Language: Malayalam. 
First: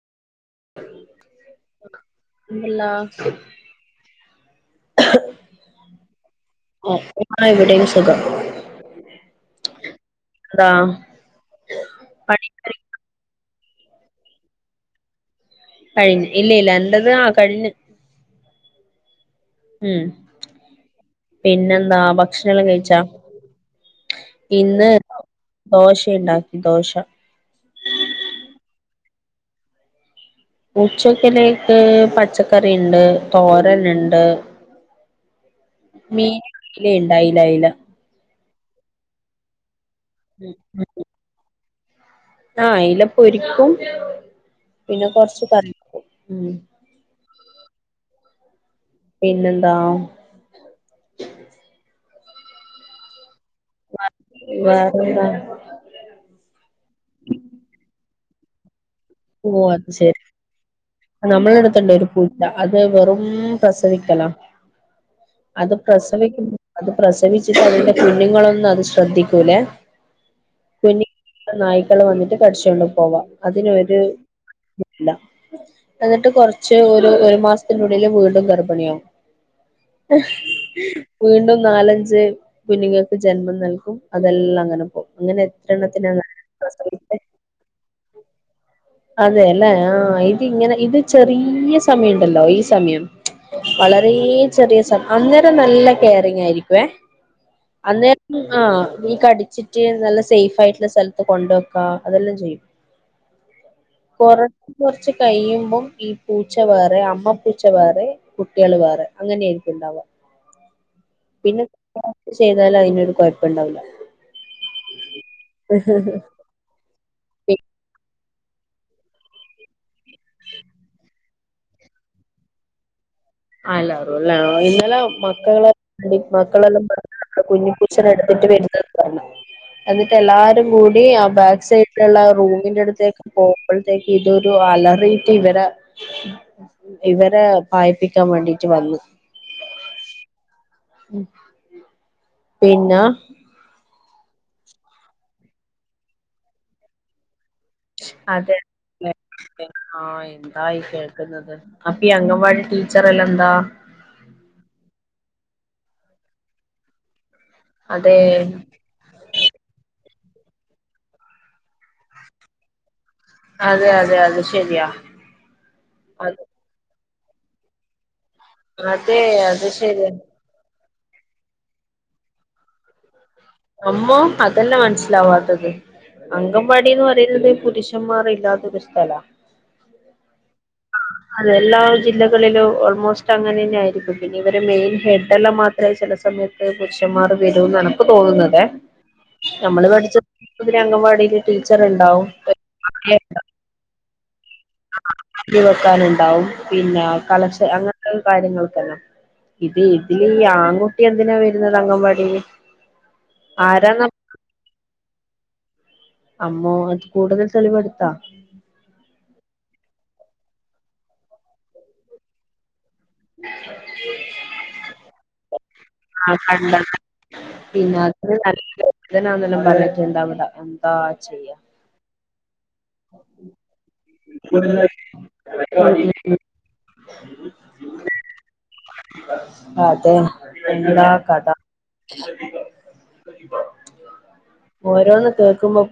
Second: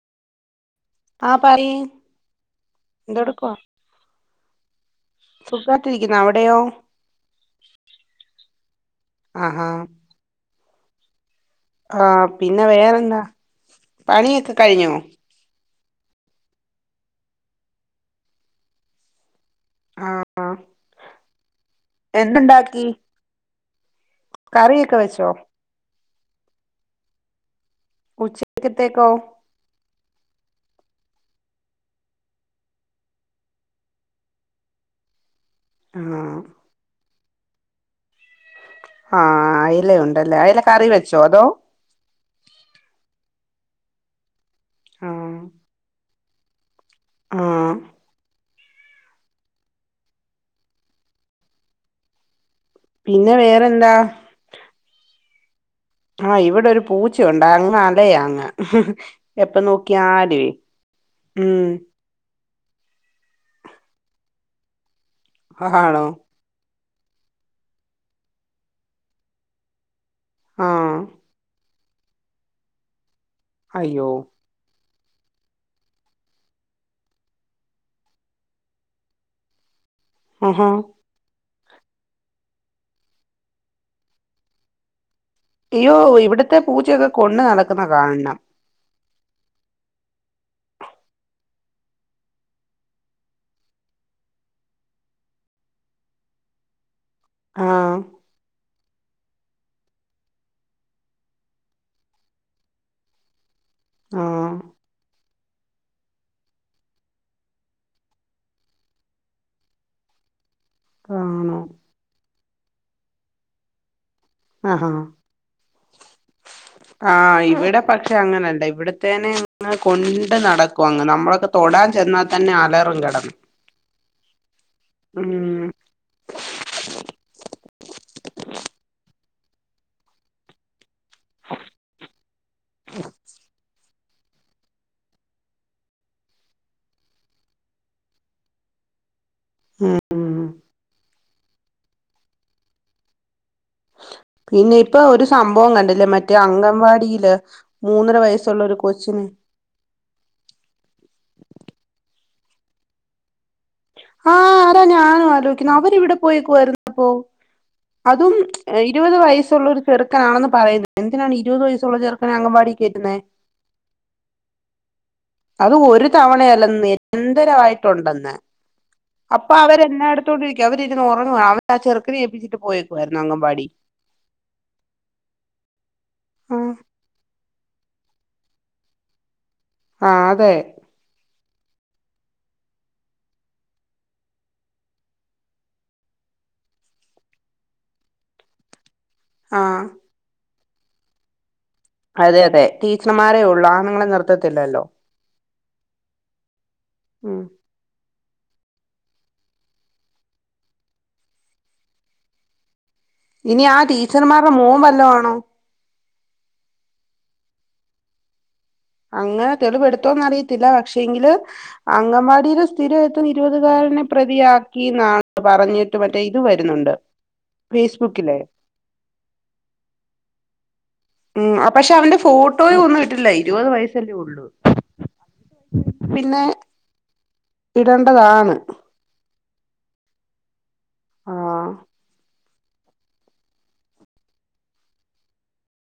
ആഹ് പറ്യ് എന്തല്ലാ എന്തയടുക്കുവാ സുഖായ്ട്ടിരിക്കുന്നു അവിടെയോ ഓ ആ ഇവിടെയും സുഖം ആ ഹാ എന്താ ആഹ് പണി പിന്നെ വേറെന്താ പണിയൊക്കെ കഴിഞ്ഞോ? കഴിഞ്ഞ് ഇല്ല ഇല്ല എന്റെത് ആ കഴിഞ്ഞ് ഉം ആ ആ പിന്നെന്താ ഭക്ഷണം ല്ലാം എന്തുണ്ടാക്കി കഴിച്ചാ ഇന്ന് കറിയൊക്കെ വെച്ചോ ദോശ റിയൊണ്ടാക്കി ദോശ ഉച്ചക്കത്തേക്കോ? ഉച്ചക്കലേക്ക് പച്ചക്കറിണ്ട് തോരന്ണ്ട് ആ മീൻ ന്ലണ്ടായി ല്ലയ്ല ആഹ് ല ഉണ്ടല്ലേ അയില കറി വെച്ചോ അതോ? ആഹ് അയ്ല പൊരിക്കും പിന്നെ ആ കൊർച്ച് കറി വയ്ക്കും ഉം ആഹ് പിന്നെന്താ? പിന്നെ വേറെ വേറെന്താ? ആ അ ഓ അത് ശെരി ഉം നമ്മളടുത്തണ്ട്‌ ഒരു പൂ അത് വെറും പ്രസവിക്കലാ അത് ആണോ പ്രസവിക്കു അത് പ്രസവിച്ചിട്ട് അതിന്റെ കുഞ്ഞുങ്ങളെന്നും അത് ശ്രദ്ധിക്കൂലേ ആ കുനി നായി വന്നിട്ട് കടിച്ചോണ്ട് പോവാം അതിനൊ ഓ എന്നിട്ട് കൊറച്ച് ഒരു ഒരു മാസത്തിനുള്ളില് വീണ്ടും ഗർഭിണിയാവും ആഹാ വീണ്ടും നാലഞ്ച് കുഞ്ഞുങ്ങൾക്ക് ജന്മം നൽകും അതെല്ലാം അങ്ങനെ പോകും അങ്ങനെ അയ്യോ എത്രണ്ണത്തിനാ ഇവിടത്തെ പൂച്ചയൊക്കെ പ്രസവിച്ചേ കൊണ്ട് നടക്കുന്ന കാണണം അതേല്ലേ ആ ഇത് ഇങ്ങനെ ഇത് ചെറിയ സമയണ്ടല്ലോ ഈ സമയം വളരെ ചെറിയ സമ അന്നേരം നല്ല കെയറിങ് ആയിരിക്കുവേ ആ അന്നേരം ആഹ് നീ കടിച്ചിട്ട് നല്ല സേഫായിട്ടുള്ള സ്ഥലത്ത് കൊണ്ട് വെക്കാ അതെല്ലാം ചെയ്യും കൊറ ആഹ് കൊറച്ച് കഴിയും അപ്പം ഈ പൂച്ച വേറെ അമ്മ പൂച്ച വേറെ കുട്ടികൾ വേറെ അങ്ങനെയായിരിക്കും ഉണ്ടാവാ ആണോ പിന്നെ ചെയ്താല് അതിനൊരു കൊയ്പ്പുണ്ടാവില്ല ആഹ് ഉം ഉം ആ ഇവിടെ പക്ഷെ അങ്ങനെയല്ല ഇവിടത്തേനെ അങ്ങ് കൊണ്ട് നടക്കും അങ്ങ് നമ്മളൊക്കെ തൊടാൻ ചെന്നാ തന്നെ അലറും കിടന്ന് അല്ല ഇന്നലെ ഉം മക്കളെ പഠി മക്കളെല്ലാം കുഞ്ഞിപ്പൂച്ചേനെ എടുത്തിട്ട് വരുന്നത് പറയും എന്നിട്ട് എല്ലാരും കൂ ടി ആ ബാക്ക് സൈഡിലുള്ള റൂമിന്റെ അടുത്തേക്ക് പോ ഇപ്പഴത്തേക്ക് ഇതൊരു അലറീട്ട് ഇവരെ ഇവരെ വായിപ്പി എടുക്കാൻ വേണ്ടീട്ട് വന്നു എ ഏഹ് പിന്നാ പിന്നെ ഇപ്പൊ ഒരു സംഭവം കണ്ടില്ലേ മറ്റേ അംഗൻവാടില് അതെ ആ ആ എന്താ ഈ കേൾക്കുന്നത് ഹാപ്പിയാണോ വൾ ടീച്ചറല്ല എന്താ ആ അതാ ഞാനും ആലോചിക്കുന്നേ അവരെവിടെ പോയേക്കുവായിരുന്നു അപ്പോ അതെ അതും ഇരുപത് വയസ്സുള്ള ഒരു ചെറു ചെക്കനാണെന്ന് പറയുന്നു എന്തിനാണ് ഇരുപത് വയസുള്ള ചെറുക്കനെ അംഗൻവാടി കേറ്റുന്നേ അതെ അതെ അത് ശരിയാ അത് നിരന്തരായിട്ടുണ്ടെന്ന് അതെ അപ്പൊ അത് അവര് എന്നാ ശരിയാ എടുത്തോണ്ടിരിക്ക അവര് ഒറങ്ങുവാ അവ ആ ചെറുക്കനെ ഏപ്പിച്ചിട്ട് പോയേക്കുവായിരുന്നു അംഗൻവാടി നമ്മോ അതെല്ലാ മനസ്സിലാവാത്തത് ഉം അങ്കമ്പാടിന്ന് പറയുന്നത് പുരുഷ ഷാന്മാറി ഇല്ലാത്തൊരു സ്ഥലാ ആഹ് അതെ അതെ എല്ലാ ജില്ലകളിലും ഓൾമോസ്റ്റ് അങ്ങനെ തന്നെ ആരിക്കും പിന്നെ ഇവര് മെയിൻ ഹെഡ്ല്ലാം മാത്രേ ചില സമയത്ത് പുരുഷന്മാർ വരൂന്ന്നക്ക് തോന്നുന്നതേ ആ നമ്മള് പഠിച്ച [unintelligible] അംഗൻവാടിയില് അതെ അതെ ടീച്ചർമാരെയ ഉ ആണുങ്ങളെ നിർത്ത പത്തില്ലല്ലോ [unintelligible] വെക്കാനുണ്ടാവും പിന്നെ ഉം കളക്ഷൻ അങ്ങനെ കാര്യങ്ങൾക്കെല്ലാം ഇത് ഇതില് ഈ ആൺകുട്ടി എന്തിനാ വരുന്നത് അങ്കൻവാടിൽ ഇനി ആ ടീച്ചർമാരുടെ മോ വല്ലമാണ് [unintelligible] അമ്മോ അത് കൂടുതൽ തെളിവെടുത്താ അങ്ങനെ തെളിവെടുത്തോന്ന് അറിയത്തില്ല പക്ഷേ എങ്കില് അങ്കവാടിൽ [unintelligible] [unintelligible] [unintelligible] [unintelligible] [unintelligible] പ്രതിയാക്കിയെന്ന് ആ ഇതു കണ്ടത് വരുന്നുണ്ട് പിന്നെ ഫെയ്സ്ബുക്കിൽ അതിന് നല്ല വേദനാന്നെല്ലാം പറഞ്ഞിട്ടുണ്ട് അവിടെ എന്താ ചെയ്യാ ട്ട പോയി ഒന്നിട്ടില്ലേ ഇരുപത് വയസല്ലേ ഉള്ളൂ പിന്നെ ഇടേണ്ടതാണ് അതെ എന്താ കഥ ആ ഓരോണ്ണം കേൾക്കുമ്പോൾ